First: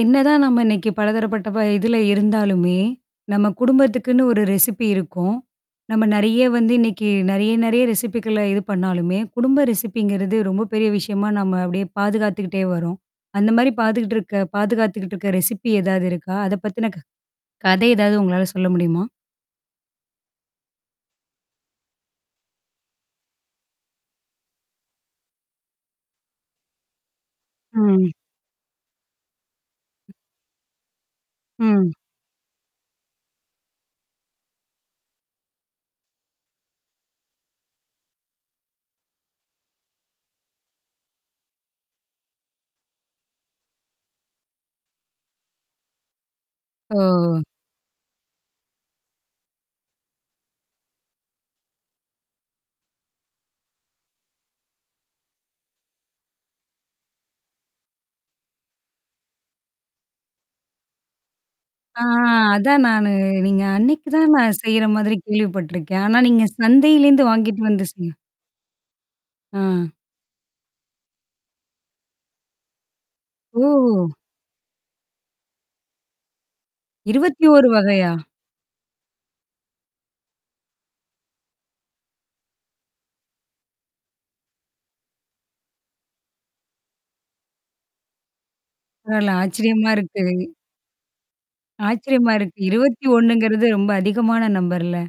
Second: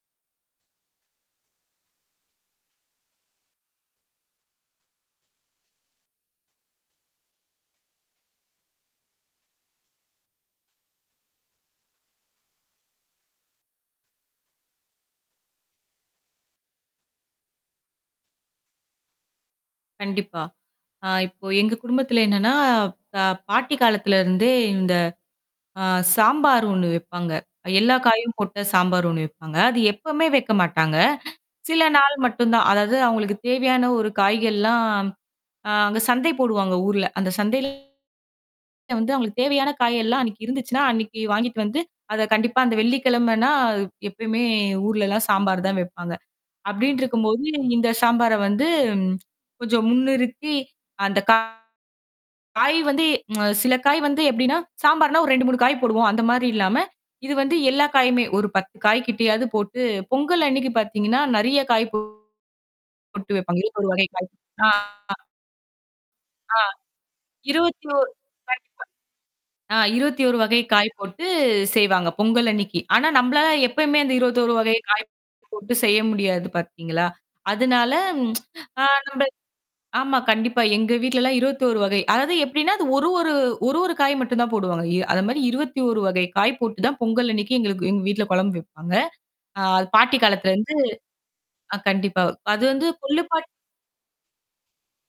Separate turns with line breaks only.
என்னதான் நம்ம இன்னக்கி பலதரப்பட்ட ப இதுல இருந்தாலுமே, நம்ம குடும்பத்துக்குன்னு ஒரு ரெசிப்பி இருக்கும். நம்ம நிறைய வந்து இன்னக்கி நிறைய, நிறைய ரெசிபிக்குள்ள இது பண்ணாலுமே, குடும்ப ரெசிபிங்கிறது ரொம்ப பெரிய விஷயமா நம்ம அப்பிடியே பாதுகாத்துக்கிட்டே வரோம். அந்தமாரி பாத்துக்கிட்டு இருக்க பாதுகாத்துக்கிட்டு இருக்க ரெசிபி ஏதாவது இருக்கா? அதப் பத்தின க கதை ஏதாவது உங்களால சொல்ல முடியுமா?
கண்டிப்பா. ஆ இப்போ எங்க குடும்பத்துல என்னன்னா, அ பாட்டி காலத்துல இருந்தே இந்த அ சாம்பார் ஒண்ணு வைப்பாங்க. அ எல்லா
ம்.
காயும் போட்ட சாம்பார் ஒண்ணு வைப்பாங்க. அது எப்பமே வைக்கமாட்டாங்க. சில
ம்.
நாள் மட்டும்தான். அதாவது அவுங்களுக்கு தேவையான ஒரு காய்கள் எல்லாம் அ அங்க சந்தை போடுவாங்க ஊர்ல. அந்தச் சந்தையில வந்து அவுங்களுக்கு தேவையான காய் எல்லாம் அன்னக்கி இருந்துச்சுன்னா, அன்னக்கி வாங்கிட்டு வந்து அதக் கண்டிப்பா அந்த வெள்ளிக்கிழமன்னா எப்பயுமே ஊர்ல எல்லாம் சாம்பார்தான் வைப்பாங்க.
ஓ!
அப்பிடின்டுருக்கும்போது இந்த சாம்பார வந்து கொஞ்சம் முன்னிறுத்தி அந்தக் கா காய் வந்து அ சில காய் வந்து எப்பிடின்னா சாம்பார்னா ஒரு 2, 3 காய் போடுவோம். அந்தமாரி இல்லாம இது வந்து எல்லா காயுமே ஒரு 10 காய்க்கிட்டையாவது போட்டுப் பொங்கல் அன்னக்கி பார்த்தீங்கன்னா நிறைய காய் போ
ஆ அதான் நானு
போட்டு வைப்பாங்க.
நீங்க
[unintelligible] ஒரு வகை
அன்னக்கி
காய்.
தான் நான்
ஆ.
செய்யிற மாதிரி கேள்விப்பட்டிருக்கேன். ஆனா, நீங்க
ஆ.
சந்தையிலருந்து வாங்கிட்டு வந்து
21
செய்ய
கண்டிப்பா ஆ
ஆ.
21 வகை காய் போட்டுச் செய்வாங்க பொங்கல் அன்னக்கி. ஆனா நம்மளால எப்பயுமே
ஓ!
அந்த 21 வகை காய் போட்டுச் செய்ய முடியாது பார்த்தீங்களா!
21
அதனால
வகையா?
ம் ஆ நம்ம ஆமா கண்டிப்பா எங்க வீட்ல எல்லாம் 21 வகை. அதாவது எப்பிடின்னா அது ஒரு, ஒரு, ஒரு, ஒரு காய் மட்டும்தான் போடுவாங்க. அ அதேமாரி 21 வகை காய் போட்டுத்தான் பொங்கல் அன்னக்கி எங்களுக்கு எங்க வீட்ல குழம்பு வைப்பாங்க.
இல்ல,
அ
ஆச்சரியமா
பாட்டி
இருக்கு.
காலத்துல இருந்து கண்டிப்பா.
ஆச்சரியமா இருக்கு.
அது வந்து
இருபத்தி
கொள்ளுப்பாட்டி
ஒண்ணுங்குறது ரொம்ப அதிகமான நம்பர்ல.